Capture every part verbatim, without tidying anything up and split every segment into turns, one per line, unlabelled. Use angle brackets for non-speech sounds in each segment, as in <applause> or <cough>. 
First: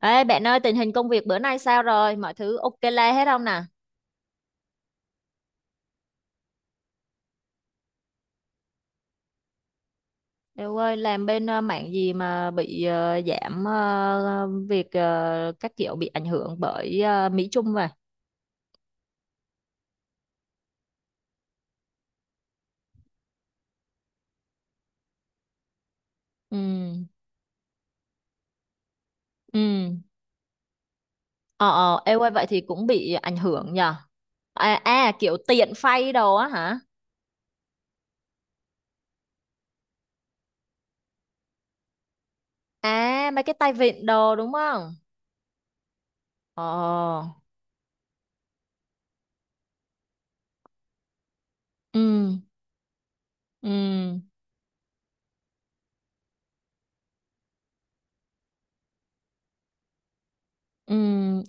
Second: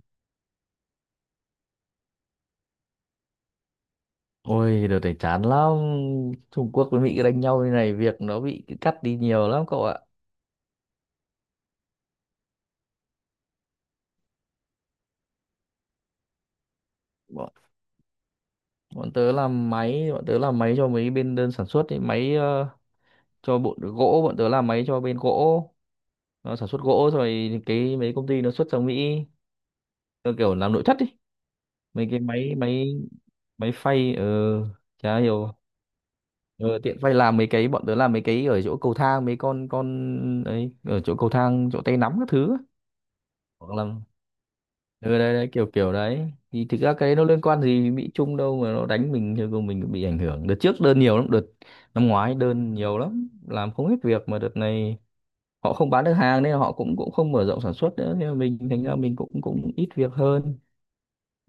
Ê bạn ơi, tình hình công việc bữa nay sao rồi? Mọi thứ ok la hết không nè?
Ôi, đợt này chán lắm. Trung Quốc với Mỹ đánh nhau như này, việc nó bị cắt đi nhiều lắm cậu ạ.
Đều ơi làm bên ờ, mảng gì mà bị ờ, giảm ờ, việc ờ, các kiểu bị ảnh hưởng bởi ờ, Mỹ
Bọn,
Trung vậy?
bọn tớ làm máy, bọn tớ làm máy cho mấy bên đơn sản xuất, ấy, máy ờ, cho bộ gỗ, bọn tớ làm máy cho bên gỗ. Nó sản xuất
Ừ.
gỗ rồi cái mấy công ty nó xuất sang Mỹ,
Ừ.
nó kiểu làm nội thất đi.
Ờ ờ
Mấy
ê
cái
ơi vậy
máy
thì cũng
máy
bị ảnh
máy
hưởng nhờ.
phay ờ
À, à
chả
kiểu
hiểu.
tiện phay đồ á hả?
Ờ, tiện phay làm mấy cái bọn tớ làm mấy cái ở chỗ cầu thang mấy con con ấy, ở chỗ cầu thang chỗ tay nắm các thứ ấy.
À, mấy cái
Hoặc
tay
là
vịn đồ đúng không?
ừ đấy, đấy kiểu kiểu đấy thì thực ra cái đấy
Ờ.
nó liên quan gì đến Mỹ Trung đâu, mà nó đánh mình thì của mình bị ảnh hưởng. Đợt trước đơn nhiều lắm, đợt
Ừ.
năm ngoái đơn nhiều lắm, làm không hết
Ừ.
việc, mà đợt này họ không bán được hàng nên họ cũng cũng không mở rộng sản xuất nữa nên là mình thành ra mình cũng cũng ít việc hơn.
Ừ.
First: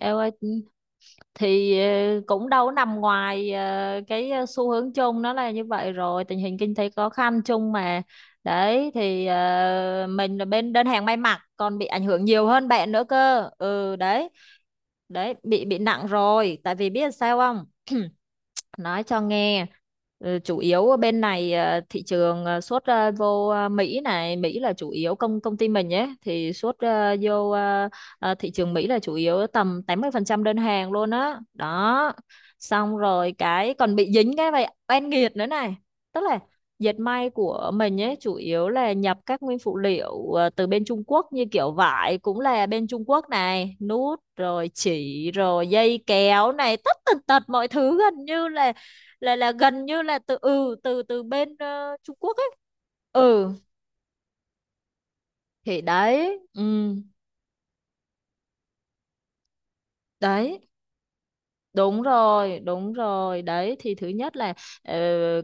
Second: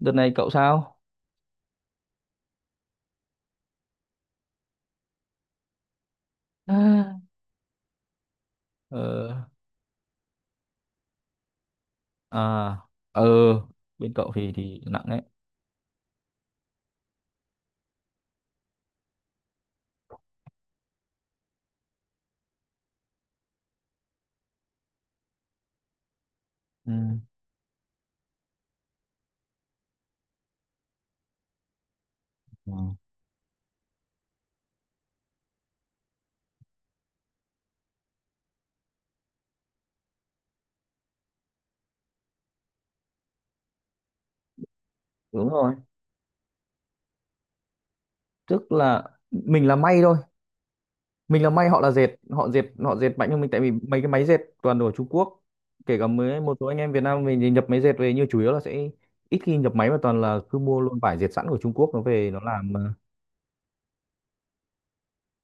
Ê ơi,
này cậu sao?
thì ờ, cũng đâu có nằm ngoài ờ, cái ờ, xu hướng chung, nó là như vậy rồi, tình hình kinh tế khó
À.
khăn chung mà. Đấy thì
ờ
ờ, mình là bên đơn hàng may mặc còn bị ảnh hưởng nhiều hơn
À.
bạn nữa
ờ
cơ. Ừ
Bên
đấy.
cậu thì thì nặng đấy.
Đấy, bị bị nặng rồi, tại vì biết sao không, nói cho nghe. Ừ, chủ yếu ở bên này ờ, thị trường ờ, xuất ờ, vô ờ, Mỹ này, Mỹ là chủ yếu, công công ty mình nhé thì xuất
Ừ.
ờ, vô, ờ, ờ, thị trường Mỹ là chủ yếu, tầm tám mươi phần trăm đơn hàng luôn á đó.
Ừ.
Xong rồi cái còn bị dính cái vậy oan nghiệt nữa này, tức là dệt may của mình ấy chủ yếu là nhập các nguyên phụ liệu ờ, từ bên Trung Quốc, như kiểu vải cũng là bên Trung Quốc này, nút rồi chỉ
Đúng
rồi
rồi,
dây kéo này, tất tần tật mọi thứ gần như là
tức là
là là
mình là
gần
may
như
thôi,
là từ ừ từ từ
mình là
bên
may, họ là
ờ, Trung
dệt,
Quốc
họ
ấy.
dệt họ dệt mạnh hơn
Ừ,
mình tại vì mấy cái máy dệt toàn đồ ở Trung Quốc.
thì
Kể cả
đấy,
mấy một số anh
ừ.
em Việt Nam mình thì nhập máy dệt về nhưng chủ yếu là sẽ ít khi nhập máy mà toàn là cứ
Đấy.
mua luôn vải dệt sẵn của Trung Quốc nó
Đúng
về nó
rồi,
làm
đúng
mà.
rồi. Đấy thì thứ nhất là ờ,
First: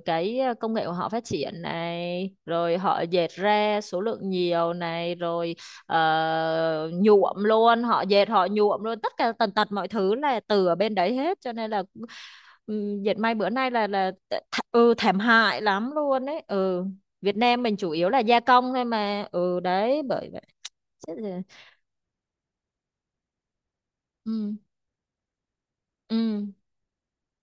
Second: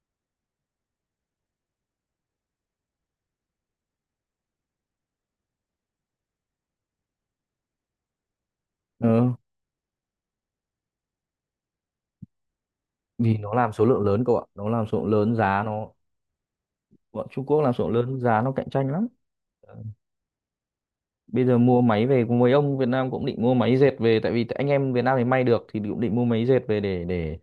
cái ờ, công nghệ của họ phát triển này, rồi họ dệt ra số lượng nhiều này, rồi ờ, nhuộm luôn, họ dệt họ nhuộm luôn, tất cả
Ừ.
tần tật mọi thứ là từ ở bên đấy hết, cho nên là ừm, dệt may
Vì
bữa
nó
nay
làm số
là
lượng
là
lớn
th
cậu ạ, nó làm
ừ,
số lượng
thảm
lớn
hại
giá nó,
lắm luôn đấy. Ừ.
bọn
Việt
Trung Quốc
Nam
làm
mình chủ
số
yếu
lượng
là
lớn
gia
giá nó cạnh
công thôi
tranh lắm.
mà. Ừ đấy, bởi vậy. Chết rồi.
Bây giờ mua máy về, mấy ông Việt Nam cũng định mua máy dệt về tại vì
Ừ.
anh em Việt Nam thì may được thì cũng định mua
Ừ.
máy dệt về để để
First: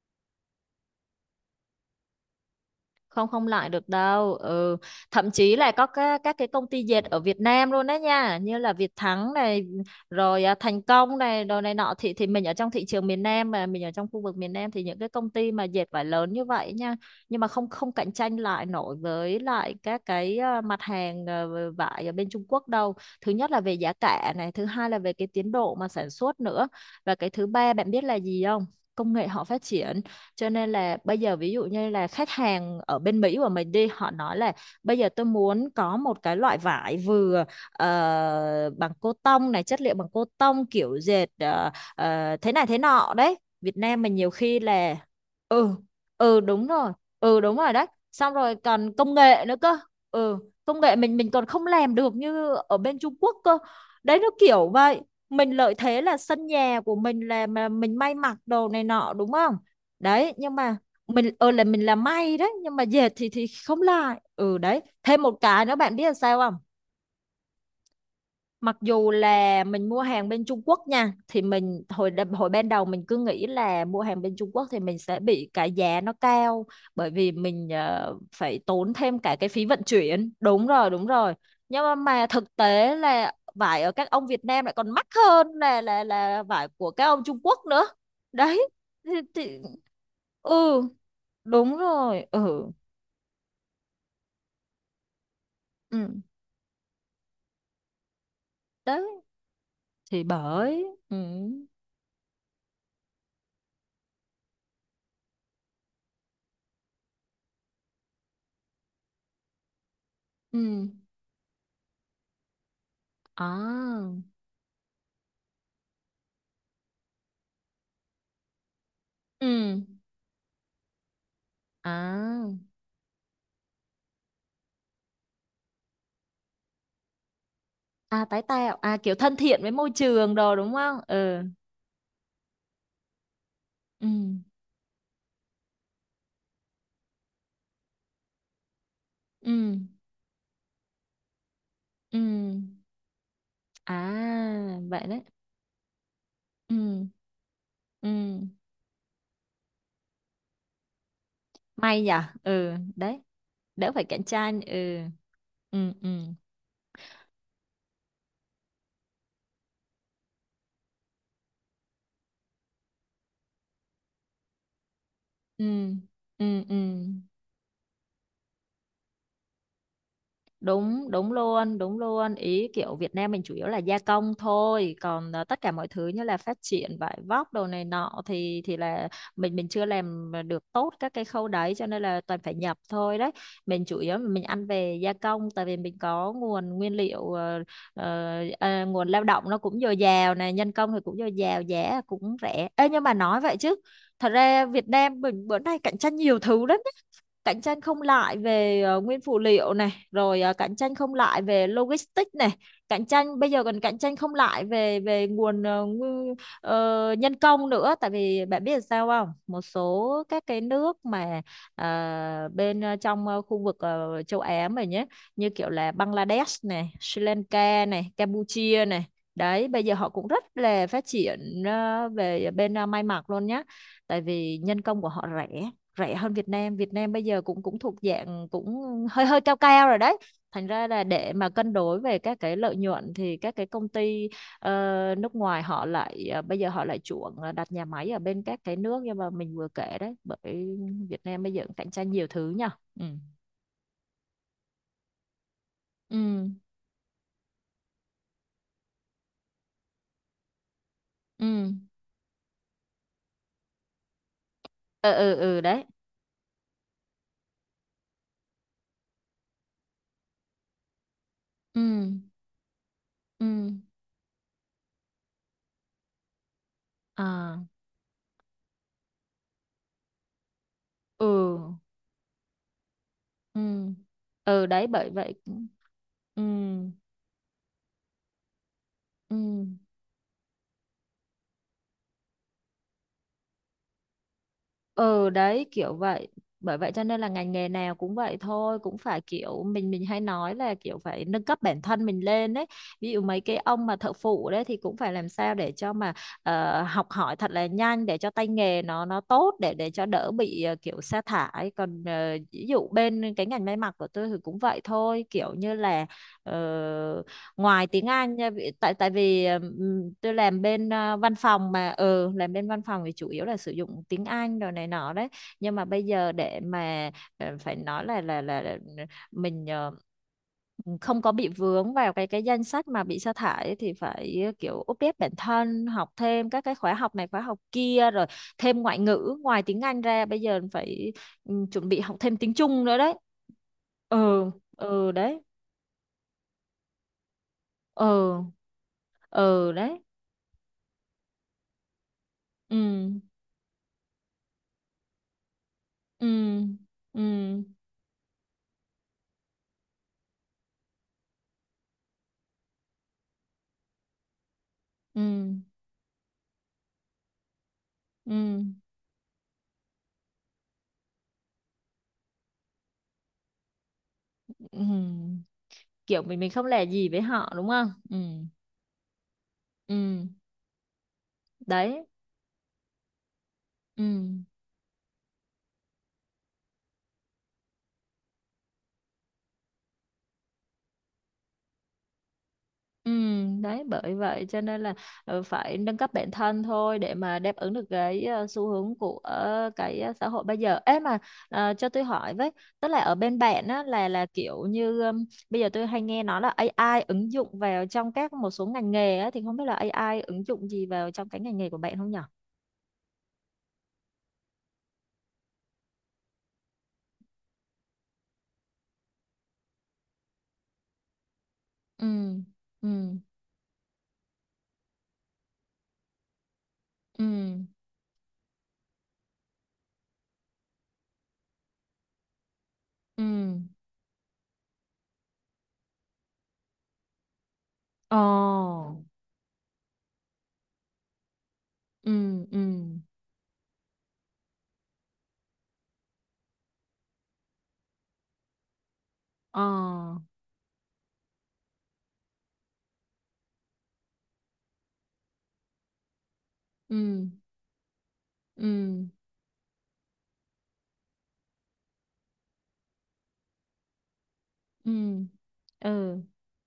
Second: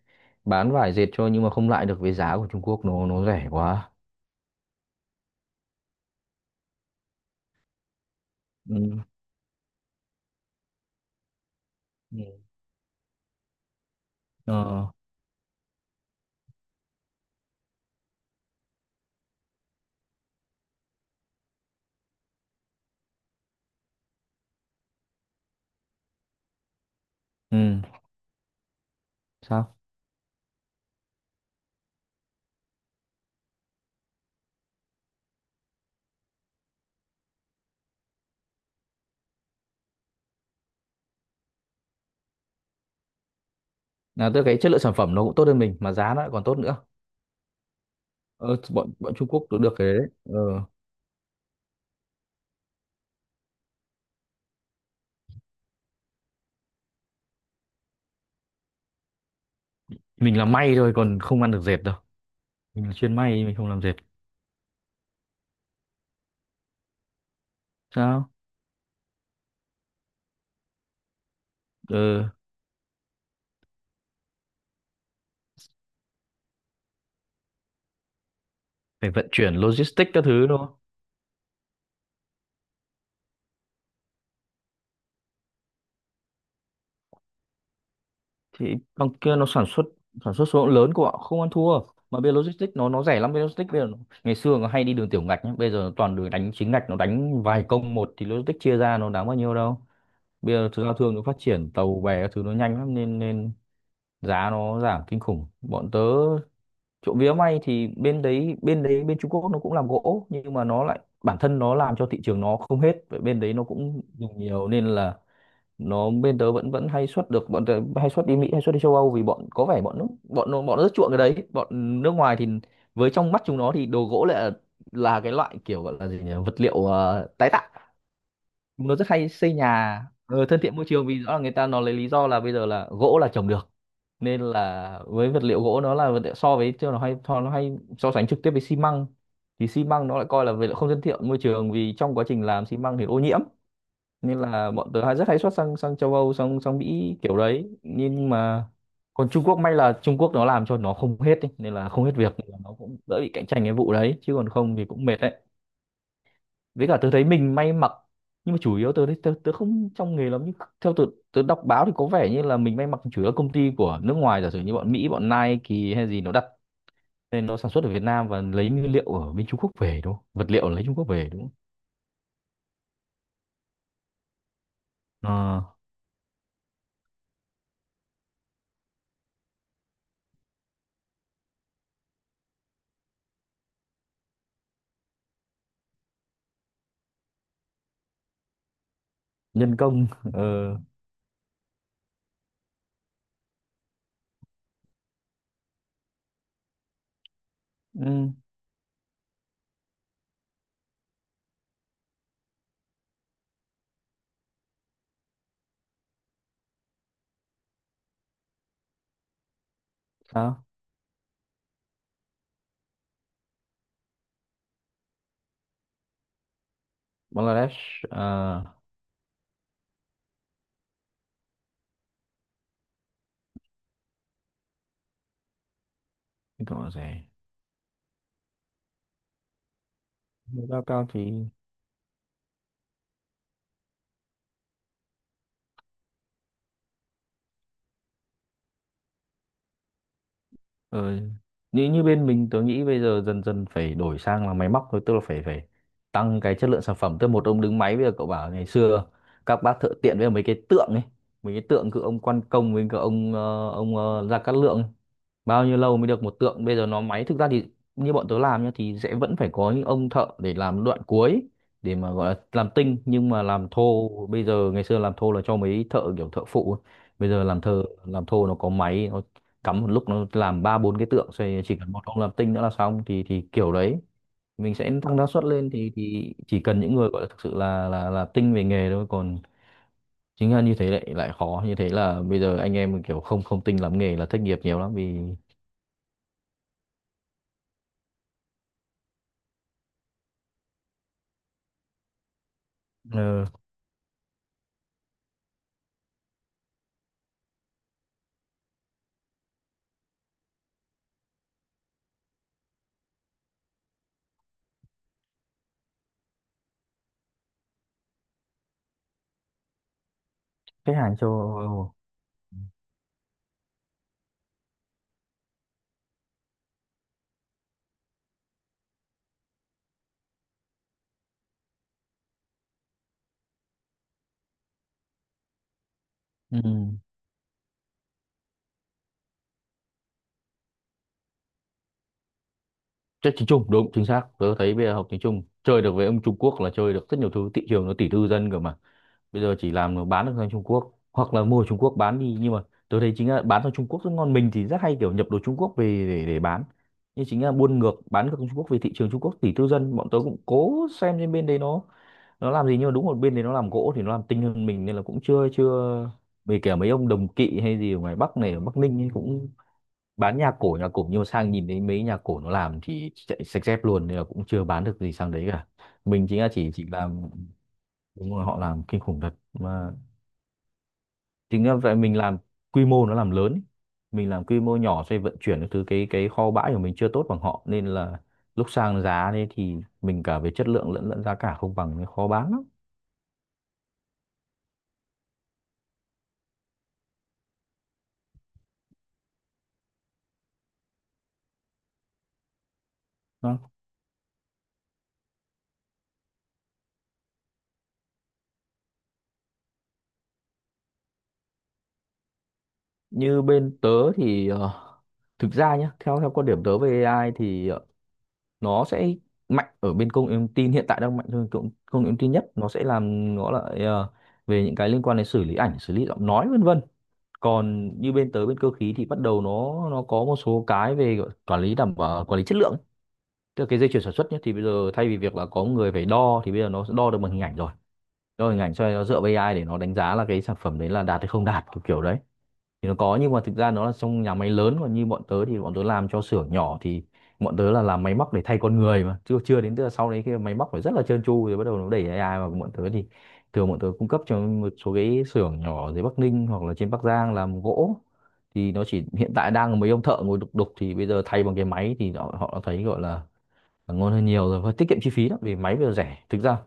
bán vải dệt cho, nhưng mà không lại được với giá của Trung Quốc, nó nó
không không
rẻ
lại được
quá.
đâu. Ừ. Thậm chí là có các các cái công ty dệt ở Việt Nam luôn đấy nha, như là Việt
Ừ.
Thắng này, rồi à, Thành Công này, đồ này nọ, thì thì
Ừ.
mình ở trong thị trường miền Nam, mà mình ở trong khu vực miền Nam thì
Ờ.
những cái công ty mà dệt vải lớn như vậy nha, nhưng mà không không cạnh tranh lại nổi với lại các cái à, mặt hàng, à, vải ở bên Trung Quốc đâu. Thứ nhất là về giá cả này, thứ hai là về cái tiến độ mà sản xuất nữa, và cái thứ
Ừ,
ba bạn biết là gì không? Công nghệ họ phát
sao?
triển, cho nên là bây giờ ví dụ như là khách hàng ở bên Mỹ của mình đi, họ nói là bây giờ tôi muốn có một cái loại vải vừa ờ, bằng cô tông này, chất liệu bằng cô tông, kiểu dệt ờ, ờ, thế này thế nọ đấy, Việt Nam mình nhiều
Là tức cái
khi
chất lượng sản
là.
phẩm nó cũng tốt hơn
Ừ.
mình mà giá nó lại
Ừ,
còn tốt
đúng
nữa.
rồi. Ừ, đúng rồi đấy. Xong rồi
Ờ,
còn
bọn
công
bọn Trung
nghệ
Quốc
nữa
được được
cơ.
cái đấy. Ờ.
Ừ, công nghệ mình mình còn không làm được như ở bên Trung Quốc cơ. Đấy nó kiểu vậy. Mình lợi thế là sân nhà của mình, là mà mình may mặc đồ này nọ đúng không, đấy,
Mình làm
nhưng
may
mà
thôi còn
mình
không
ờ
ăn được
là
dệt
mình
đâu.
làm may đấy, nhưng mà
Mình là
dệt
chuyên
thì thì
may, mình không
không
làm dệt.
lại. Ừ đấy, thêm một cái nữa bạn biết là sao không?
Sao?
Mặc dù là mình mua hàng bên Trung Quốc nha, thì mình hồi
Ờ,
đ- hồi ban đầu mình cứ nghĩ là mua hàng bên Trung Quốc thì mình sẽ bị cái giá nó cao, bởi vì mình ờ, phải tốn
phải
thêm
vận
cả cái
chuyển
phí vận
logistics các
chuyển.
thứ đúng
Đúng
không?
rồi, đúng rồi. Nhưng mà, mà thực tế là vải ở các ông Việt Nam lại còn mắc hơn là là là vải của các ông Trung Quốc nữa. Đấy
Thì bằng
thì,
kia nó
thì,
sản xuất sản xuất số lượng
ừ,
lớn của họ không ăn
đúng
thua. Mà
rồi.
bây giờ
Ừ.
logistics nó nó rẻ lắm, bây giờ logistics bây giờ nó, ngày xưa nó hay đi đường tiểu ngạch nhá, bây giờ nó toàn
Ừ
đường đánh chính ngạch, nó đánh vài công một thì logistics chia ra
đấy,
nó đáng bao nhiêu đâu.
thì
Bây giờ thứ
bởi.
giao thương
Ừ.
nó phát triển, tàu bè các thứ nó nhanh lắm nên nên giá nó giảm kinh khủng. Bọn tớ trộm vía may thì bên đấy bên đấy bên Trung Quốc nó cũng làm gỗ nhưng mà nó
Ừ.
lại bản thân nó làm cho thị trường nó không hết, vậy bên đấy nó cũng
À.
dùng nhiều nên là nó, bên tớ vẫn vẫn hay xuất được. Bọn tớ hay xuất đi Mỹ, hay xuất đi châu Âu vì
Ừ.
bọn, có vẻ bọn nước, bọn nó bọn nó rất chuộng cái đấy. Bọn nước ngoài thì
À,
với trong mắt chúng nó thì đồ gỗ lại là, là cái loại kiểu gọi là gì nhỉ, vật liệu ờ, tái tạo.
à tái tạo
Nó
à,
rất
kiểu
hay
thân
xây
thiện với môi
nhà,
trường
ờ,
đồ
thân
đúng
thiện môi
không.
trường vì rõ là
Ừ.
người ta nó lấy lý do là bây giờ là gỗ là trồng được,
Ừ.
nên là với vật liệu gỗ, nó là vật liệu so với, chứ nó hay so- nó hay so sánh trực tiếp với xi măng. Thì
Ừ.
xi măng nó lại coi là vật liệu không thân thiện môi trường vì trong
Ừ.
quá trình làm xi măng thì ô nhiễm. Nên là
À,
bọn tớ
vậy
hay
đấy.
rất hay xuất sang sang châu Âu sang
Ừ.
sang Mỹ kiểu đấy,
Ừ.
nhưng mà còn Trung Quốc, may là Trung Quốc nó làm cho nó không hết ý, nên là
May
không hết
nhở.
việc nên là nó
Ừ
cũng đỡ
đấy,
bị cạnh tranh cái
đỡ
vụ
phải
đấy,
cạnh
chứ còn
tranh.
không thì
Ừ.
cũng mệt đấy.
Ừ. Ừ.
Với cả tớ thấy mình may mặc, nhưng mà chủ yếu tớ thấy tớ, tớ không trong nghề lắm, nhưng theo tớ, tớ đọc báo thì có vẻ như là mình may mặc chủ yếu là công ty của nước ngoài, giả sử như bọn Mỹ, bọn
Ừ.
Nike hay gì nó đặt
Ừ. Ừ.
nên nó sản xuất ở Việt Nam và lấy nguyên liệu ở bên Trung Quốc về đúng không, vật liệu lấy Trung Quốc
Đúng,
về
đúng
đúng không?
luôn, đúng luôn. Ý kiểu Việt Nam mình chủ yếu là gia công thôi, còn à, tất
Ờ,
cả mọi thứ như là phát triển vải vóc đồ này nọ thì thì là mình mình chưa làm được tốt các cái khâu đấy, cho nên là toàn phải nhập thôi đấy. Mình chủ yếu mình ăn về gia công, tại vì mình có nguồn nguyên liệu ờ, ờ, à, nguồn lao động nó
nhân
cũng dồi
công.
dào
ờ
này, nhân công thì cũng dồi dào, giá cũng rẻ. Ê, nhưng mà nói vậy chứ, thật ra Việt Nam mình bữa nay cạnh tranh nhiều thứ lắm, cạnh tranh không
ừ,
lại về ờ, nguyên phụ liệu này, rồi ờ, cạnh tranh không lại về logistics này, cạnh tranh bây giờ còn cạnh tranh không lại về về nguồn ờ, ngu- ờ, nhân công nữa. Tại vì bạn biết là sao không, một số các cái
sao?
nước mà ờ, bên ờ, trong ờ, khu vực ờ, châu Á mình nhé, như kiểu là Bangladesh này, Sri Lanka
Bangladesh.
này,
ờ,
Campuchia này đấy, bây giờ họ cũng rất là phát triển ờ, về ờ, bên ờ, may mặc luôn nhé, tại vì nhân công của họ rẻ rẻ hơn Việt
cái
Nam
cậu là
Việt
gì?
Nam bây giờ cũng cũng thuộc dạng cũng hơi hơi cao cao rồi đấy. Thành
Nâng cao
ra là
cao thì.
để mà cân đối về các cái lợi nhuận thì các cái công ty ờ, nước ngoài họ lại ờ, bây giờ họ lại chuộng ờ, đặt nhà máy ở bên các cái nước nhưng mà mình vừa kể đấy, bởi
Ờ,
Việt Nam bây giờ cũng cạnh
như như
tranh
bên
nhiều thứ
mình tớ
nha.
nghĩ bây
Ừ.
giờ dần dần phải đổi sang là máy móc thôi, tức là phải phải tăng
Ừ.
cái chất lượng sản phẩm, tức là một ông đứng máy. Bây giờ cậu bảo ngày xưa các bác thợ tiện với mấy cái tượng ấy, mấy cái
Ừ.
tượng cứ ông Quan Công với cả ông ờ, ông ờ, Gia Cát Lượng ấy.
Ừ. Ừ, ừ
Bao nhiêu
đấy.
lâu mới được một tượng, bây giờ nó máy thực ra thì như bọn tớ làm nhá thì sẽ vẫn phải có những ông thợ để làm đoạn cuối,
Ừ.
để mà gọi là làm tinh. Nhưng mà
Ừ.
làm thô bây giờ, ngày xưa làm thô là cho mấy thợ kiểu thợ phụ ấy. Bây giờ
À.
làm thợ làm thô nó có máy, nó cắm một lúc nó làm ba bốn cái
Ừ.
tượng xoay, chỉ cần một ông làm tinh nữa là xong, thì thì
Ừ.
kiểu đấy.
Ừ
Mình
đấy,
sẽ
bởi
tăng năng
vậy.
suất lên thì thì
Ừ.
chỉ cần những người gọi là thực sự là là là tinh về nghề thôi,
Ừ.
còn chính là như thế lại lại khó, như thế là bây giờ anh em kiểu không không tinh lắm nghề là thất nghiệp nhiều lắm vì
Ừ đấy, kiểu vậy. Bởi vậy cho nên là ngành nghề nào cũng vậy thôi, cũng phải kiểu, mình mình hay nói là kiểu phải nâng cấp bản thân mình lên đấy. Ví dụ mấy
ờ,
cái ông mà thợ phụ đấy thì cũng phải làm sao để cho mà ờ, học hỏi thật là nhanh, để cho tay nghề nó nó tốt, để để cho đỡ bị ờ, kiểu sa thải. Còn ờ, ví dụ bên cái ngành may mặc của tôi thì cũng vậy thôi, kiểu như là ờ, ngoài tiếng Anh nha, vì- tại tại vì ờ, ừm, tôi làm bên
khách hàng
ờ,
cho.
văn phòng mà. Ừ, làm bên văn phòng thì chủ yếu là sử dụng tiếng Anh rồi này nọ đấy, nhưng mà bây giờ để mà ờ, phải nói là là là, là mình ờ, không có bị vướng vào cái cái danh sách mà bị sa thải ấy thì phải ờ, kiểu update bản thân, học thêm
Ừ.
các cái khóa học này khóa học kia, rồi thêm ngoại ngữ ngoài tiếng Anh ra, bây giờ phải, ừ, chuẩn bị học thêm tiếng Trung nữa đấy.
Chơi tiếng Trung đúng chính xác,
Ừ.
tớ thấy bây giờ học
Ừ
tiếng
đấy.
Trung chơi được với ông Trung Quốc là chơi được rất nhiều thứ, thị trường nó tỷ tư
Ừ.
dân cơ mà. Bây giờ
Ừ
chỉ làm
đấy.
nó bán được sang Trung Quốc hoặc là mua ở Trung Quốc bán đi, nhưng mà tớ thấy
Ừ.
chính là bán sang Trung Quốc rất ngon, mình thì rất hay kiểu nhập đồ Trung Quốc về để,
Ừ.
để bán,
Ừ.
nhưng chính là buôn ngược bán ngược sang Trung Quốc. Về thị trường Trung Quốc tỷ tư dân, bọn tớ cũng cố xem trên bên đấy nó nó làm gì, nhưng mà đúng một bên đấy nó làm gỗ thì nó làm tinh hơn mình nên là cũng
Ừ.
chưa chưa về. Kể mấy ông đồng kỵ hay gì ở ngoài Bắc này, ở
Ừ.
Bắc Ninh ấy, cũng bán nhà cổ, nhà cổ nhưng sang nhìn thấy mấy nhà cổ nó làm thì chạy sạch dép luôn, nên là cũng chưa bán được gì sang đấy
Ừ.
cả.
Kiểu
Mình
mình
chính là
mình không
chỉ
lẻ
chỉ
gì với
làm.
họ đúng không. Ừ.
Đúng rồi, họ làm kinh khủng thật mà.
Ừ
Chính là vậy,
đấy.
mình làm quy mô, nó làm lớn ý,
Ừ.
mình làm quy mô nhỏ, xoay vận chuyển các thứ, cái cái kho bãi của mình chưa tốt bằng họ nên là lúc sang giá đấy thì mình cả về chất lượng lẫn lẫn giá cả không bằng nên khó bán lắm.
Ừ đấy, bởi vậy cho nên là ờ, phải nâng cấp bản thân thôi để mà đáp ứng được cái ờ, xu hướng của ờ, cái ờ, xã hội bây giờ ấy mà. ờ, cho tôi hỏi với, tức là ở bên bạn
Đó.
á là là kiểu như ừm, bây giờ tôi hay nghe nói là a i ứng dụng vào trong các một số ngành nghề á thì không biết là a i ứng dụng gì vào trong cái ngành nghề của bạn không nhở.
Như bên tớ thì ờ, thực ra nhá, theo theo quan điểm tớ về a i thì ờ, nó sẽ mạnh ở bên công nghệ thông tin, hiện tại đang mạnh hơn công, công
Ừ.
nghệ thông tin nhất. Nó sẽ
Ừ.
làm nó lại ờ, về những cái liên quan đến xử lý ảnh, xử lý giọng nói vân vân.
Ừ.
Còn như bên tới bên cơ khí thì bắt đầu nó nó có một số cái về gọi- quản lý, đảm bảo quản lý chất lượng,
Ừ.
tức là cái dây chuyền sản xuất nhé thì bây giờ thay vì việc là có người phải đo thì bây giờ nó sẽ đo được bằng hình ảnh, rồi
Ờ.
đo hình ảnh cho nó, dựa vào a i để nó đánh giá là cái sản phẩm đấy là đạt hay không đạt kiểu kiểu đấy.
Ừ. Ừ.
Thì nó có nhưng mà thực ra nó là trong nhà máy lớn, còn như bọn tớ thì bọn tớ làm cho xưởng nhỏ, thì bọn tớ là làm máy móc để thay con người mà chưa chưa
Ờ.
đến, tức là sau đấy khi mà máy móc phải rất là trơn tru rồi bắt đầu nó đẩy a i vào. Bọn tớ thì thường bọn tớ cung cấp cho một số cái xưởng nhỏ ở dưới Bắc Ninh hoặc là trên Bắc
Ừ.
Giang làm gỗ, thì nó chỉ
Ừ.
hiện tại đang là mấy ông thợ ngồi đục đục, thì bây giờ thay bằng cái máy thì họ, họ đã thấy gọi là, là ngon hơn nhiều rồi và tiết
Ừ.
kiệm chi phí lắm vì máy bây giờ rẻ
Ừ.
thực ra.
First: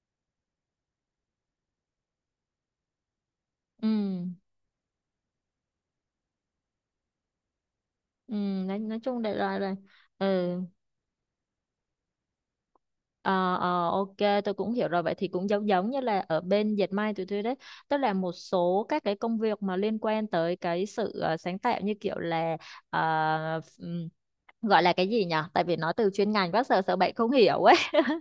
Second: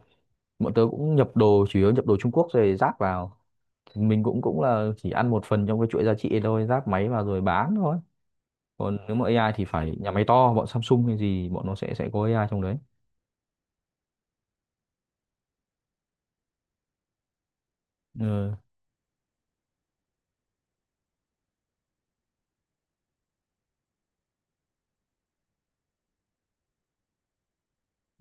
Bọn tớ cũng nhập đồ, chủ yếu nhập đồ Trung Quốc rồi ráp vào,
Ừ.
thì mình cũng cũng là chỉ ăn một phần trong cái chuỗi giá trị ấy thôi, ráp máy vào rồi bán thôi.
Ừ. nói,
Còn
nói
nếu
chung
mà
đại
a i
loại
thì
là.
phải nhà máy
Ừ.
to, bọn Samsung hay gì bọn nó sẽ sẽ có a i trong đấy.
Ờ, ờ, ok. Tôi cũng hiểu rồi, vậy thì cũng giống giống như là ở bên dệt may tụi tôi đấy, tức là một
Ừ.
số các cái công việc mà liên quan tới cái sự ờ, sáng tạo như kiểu là ờ, ừm, gọi là cái gì nhỉ, tại vì nó từ chuyên ngành, bác sợ sợ bạn không hiểu ấy,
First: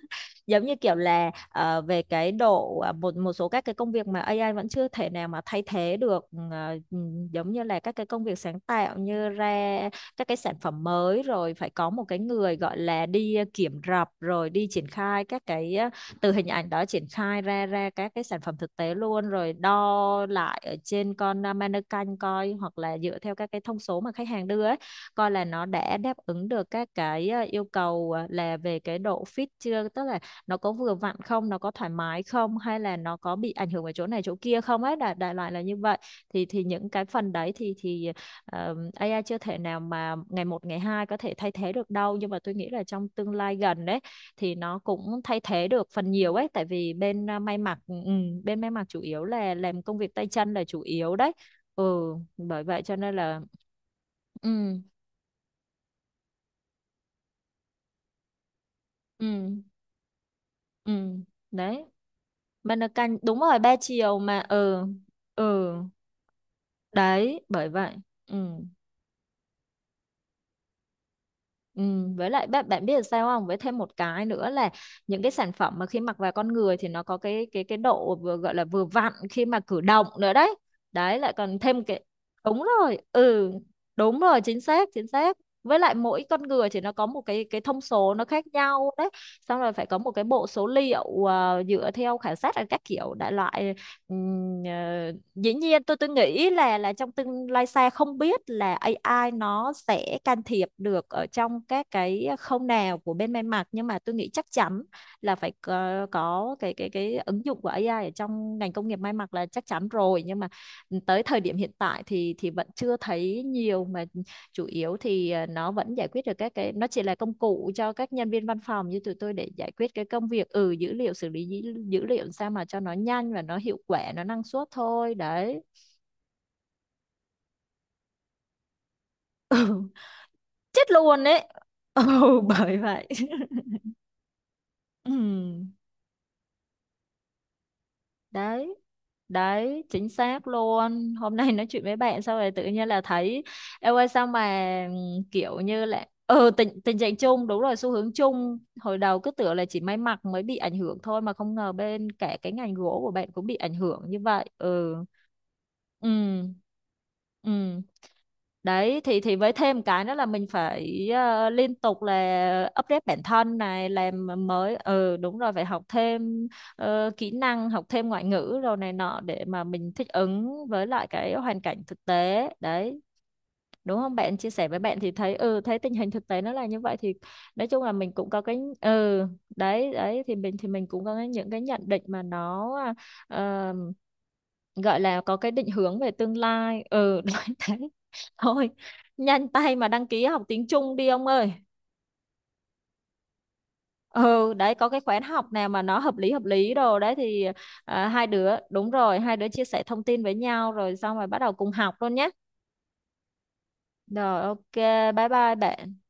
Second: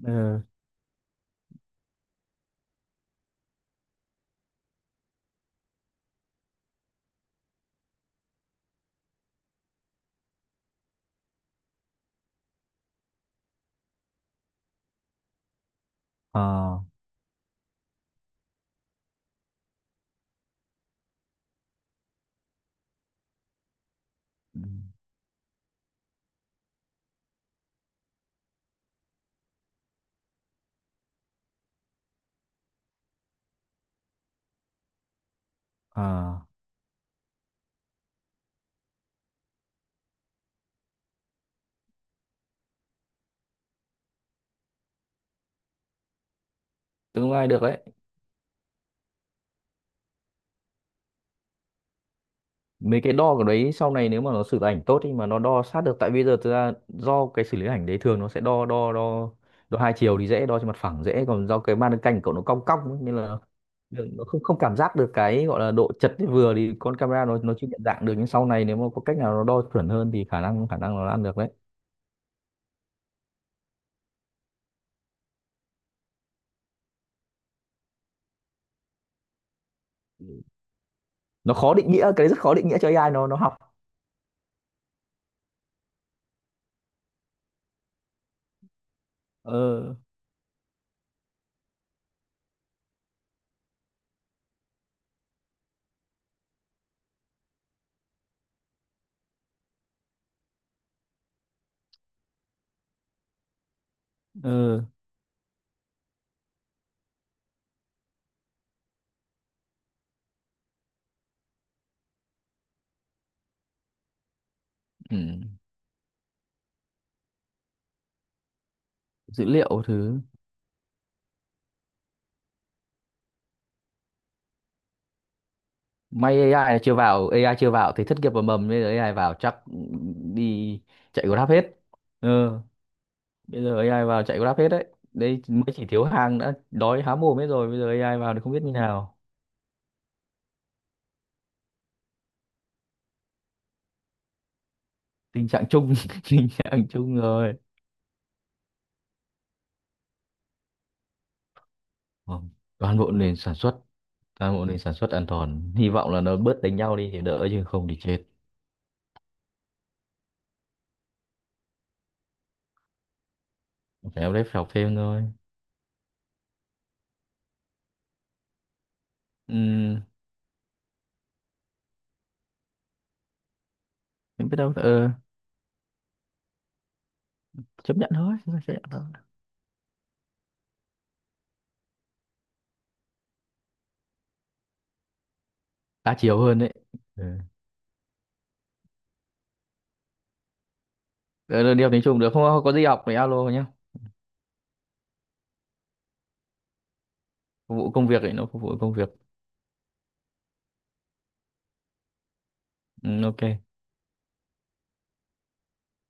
Ừ.
giống như kiểu là ờ, về cái độ à, một một số các cái công việc mà a i vẫn chưa thể nào mà thay thế được, ờ, ừ, giống như là các cái công việc sáng tạo như ra các cái sản phẩm mới, rồi phải có một cái người gọi là đi ờ, kiểm rập rồi đi triển khai các cái ờ, từ hình ảnh
À,
đó triển khai ra ra các cái sản phẩm thực tế luôn, rồi đo lại ở trên con ờ, mannequin coi, hoặc là dựa theo các cái thông số mà khách hàng đưa ấy coi Là nó đã đáp ứng được các cái ờ, yêu cầu, ờ, là về cái độ fit chưa, tức là nó có vừa vặn không, nó có thoải mái không, hay là nó có bị ảnh hưởng ở chỗ này chỗ kia không ấy, đại đại loại là như vậy. thì
à,
thì những cái phần đấy thì thì ờ, a i chưa thể nào mà ngày một ngày hai có thể thay thế được đâu, nhưng mà tôi nghĩ là trong tương lai gần đấy thì nó cũng thay thế được phần nhiều ấy, tại vì bên
tương
à,
lai
may
được đấy.
mặc. Ừ, ừ, bên may mặc chủ yếu là làm công việc tay chân là chủ yếu đấy. Ừ, bởi vậy cho
Mấy cái
nên
đo
là
của đấy sau này nếu mà nó xử lý
ừ,
ảnh tốt thì mà nó đo sát được, tại bây giờ thực ra do cái xử lý ảnh đấy thường nó sẽ đo đo
ừ,
đo đo hai chiều thì dễ, đo trên mặt
ừ,
phẳng dễ, còn do cái
đấy.
màn hình cảnh của cậu nó cong
Mà
cong
nó
ấy, nên
canh
là
đúng rồi, ba
được,
chiều
nó
mà.
không không cảm
Ừ.
giác được cái gọi là
Ừ.
độ chật thì vừa thì con camera nó
Đấy,
nó chưa
bởi
nhận
vậy.
dạng được. Nhưng sau
Ừ.
này nếu mà có cách nào nó đo chuẩn hơn thì khả năng khả năng nó ăn được đấy.
Ừ. Với lại bạn bạn biết là sao không? Với thêm một cái nữa là những cái sản phẩm mà khi mặc vào con người thì nó có cái cái cái độ vừa, gọi là vừa vặn khi mà cử động nữa đấy. Đấy lại
Nó
còn
khó
thêm
định nghĩa,
cái
cái đấy rất khó
đúng
định nghĩa cho
rồi.
a i nó nó
Ừ,
học.
đúng rồi, chính xác, chính xác. Với lại mỗi con người thì nó có một cái cái thông số nó khác nhau đấy. Xong rồi phải
ờ
có một cái bộ số liệu ờ, dựa theo khảo sát ở các kiểu đại loại. Ừ, dĩ nhiên tôi tôi nghĩ là là trong tương lai xa không biết là a i nó sẽ can thiệp được ở trong các cái khâu nào của bên may mặc, nhưng mà tôi nghĩ chắc chắn
ờ
là phải có, có cái cái cái ứng dụng của a i ở trong ngành công nghiệp may mặc là chắc chắn rồi. Nhưng mà tới thời điểm hiện tại thì thì vẫn chưa thấy nhiều, mà chủ yếu
ừ.
thì à, nó vẫn giải quyết được các cái, nó chỉ là công cụ cho các nhân viên văn phòng như tụi tôi
Dữ
để giải
liệu
quyết cái
thứ
công việc, ừ, dữ liệu, xử lý dữ, liệu sao mà cho nó nhanh và nó hiệu quả, nó năng suất thôi đấy.
may a i này chưa vào, a i chưa vào thì thất nghiệp và mầm, bây giờ a i vào chắc
Ừ,
đi
chết luôn
chạy
đấy.
Grab hết.
Ừ,
ờ
bởi vậy. <laughs>
Bây giờ a i vào chạy Grab hết đấy,
Ừ.
đây mới chỉ thiếu hàng đã đói há mồm hết rồi, bây giờ a i vào thì không biết như
Đấy
nào.
đấy, chính xác luôn, hôm nay nói chuyện với bạn xong rồi tự nhiên là thấy em ơi sao mà
Tình
kiểu
trạng
như
chung
là,
<laughs> tình
ừ, tình
trạng
tình trạng
chung
chung
rồi.
đúng rồi, xu hướng chung, hồi đầu cứ tưởng là chỉ may mặc mới bị ảnh hưởng thôi mà không ngờ bên cả
Vâng.
cái ngành
Toàn
gỗ của
bộ
bạn
nền
cũng bị
sản
ảnh
xuất,
hưởng như vậy.
Toàn bộ nền sản
Ừ.
xuất an toàn. Hy vọng là nó
Ừ.
bớt đánh nhau đi thì đỡ chứ
Ừ,
không thì chết.
đấy thì thì với thêm cái nữa là mình phải ờ, liên tục là update bản thân này,
Phải
làm
em đấy, học
mới,
thêm
ừ,
thôi.
đúng rồi, phải học thêm ờ, kỹ năng, học thêm ngoại ngữ rồi này nọ để mà mình
Ừm,
thích ứng với lại cái hoàn cảnh thực tế đấy, đúng không bạn.
em
Chia
biết
sẻ
đâu,
với bạn
ờ,
thì thấy, ừ, thấy tình hình thực tế nó là như vậy thì nói chung là
chấp nhận
mình cũng
thôi.
có
Ta
cái,
chấp nhận thôi.
ừ, đấy đấy thì mình thì mình cũng có cái- những cái nhận định mà nó ờ, gọi là có cái định hướng về
Đa
tương
chiều hơn đấy.
lai. Ừ,
Ừ.
<laughs> nói thế thôi, nhanh tay mà đăng ký học tiếng Trung đi ông ơi.
Ờ, đi học tiếng Trung được không? Có gì học thì alo nhé.
Ừ, đấy có cái khóa học nào mà nó hợp lý hợp lý đồ đấy thì,
Phục vụ
à,
công việc
hai
ấy, nó
đứa
phục vụ
đúng
công việc.
rồi, hai đứa chia sẻ thông tin với nhau rồi xong rồi bắt đầu cùng học luôn nhé.
Ừ, ok.
Rồi, ok, bye bye bạn.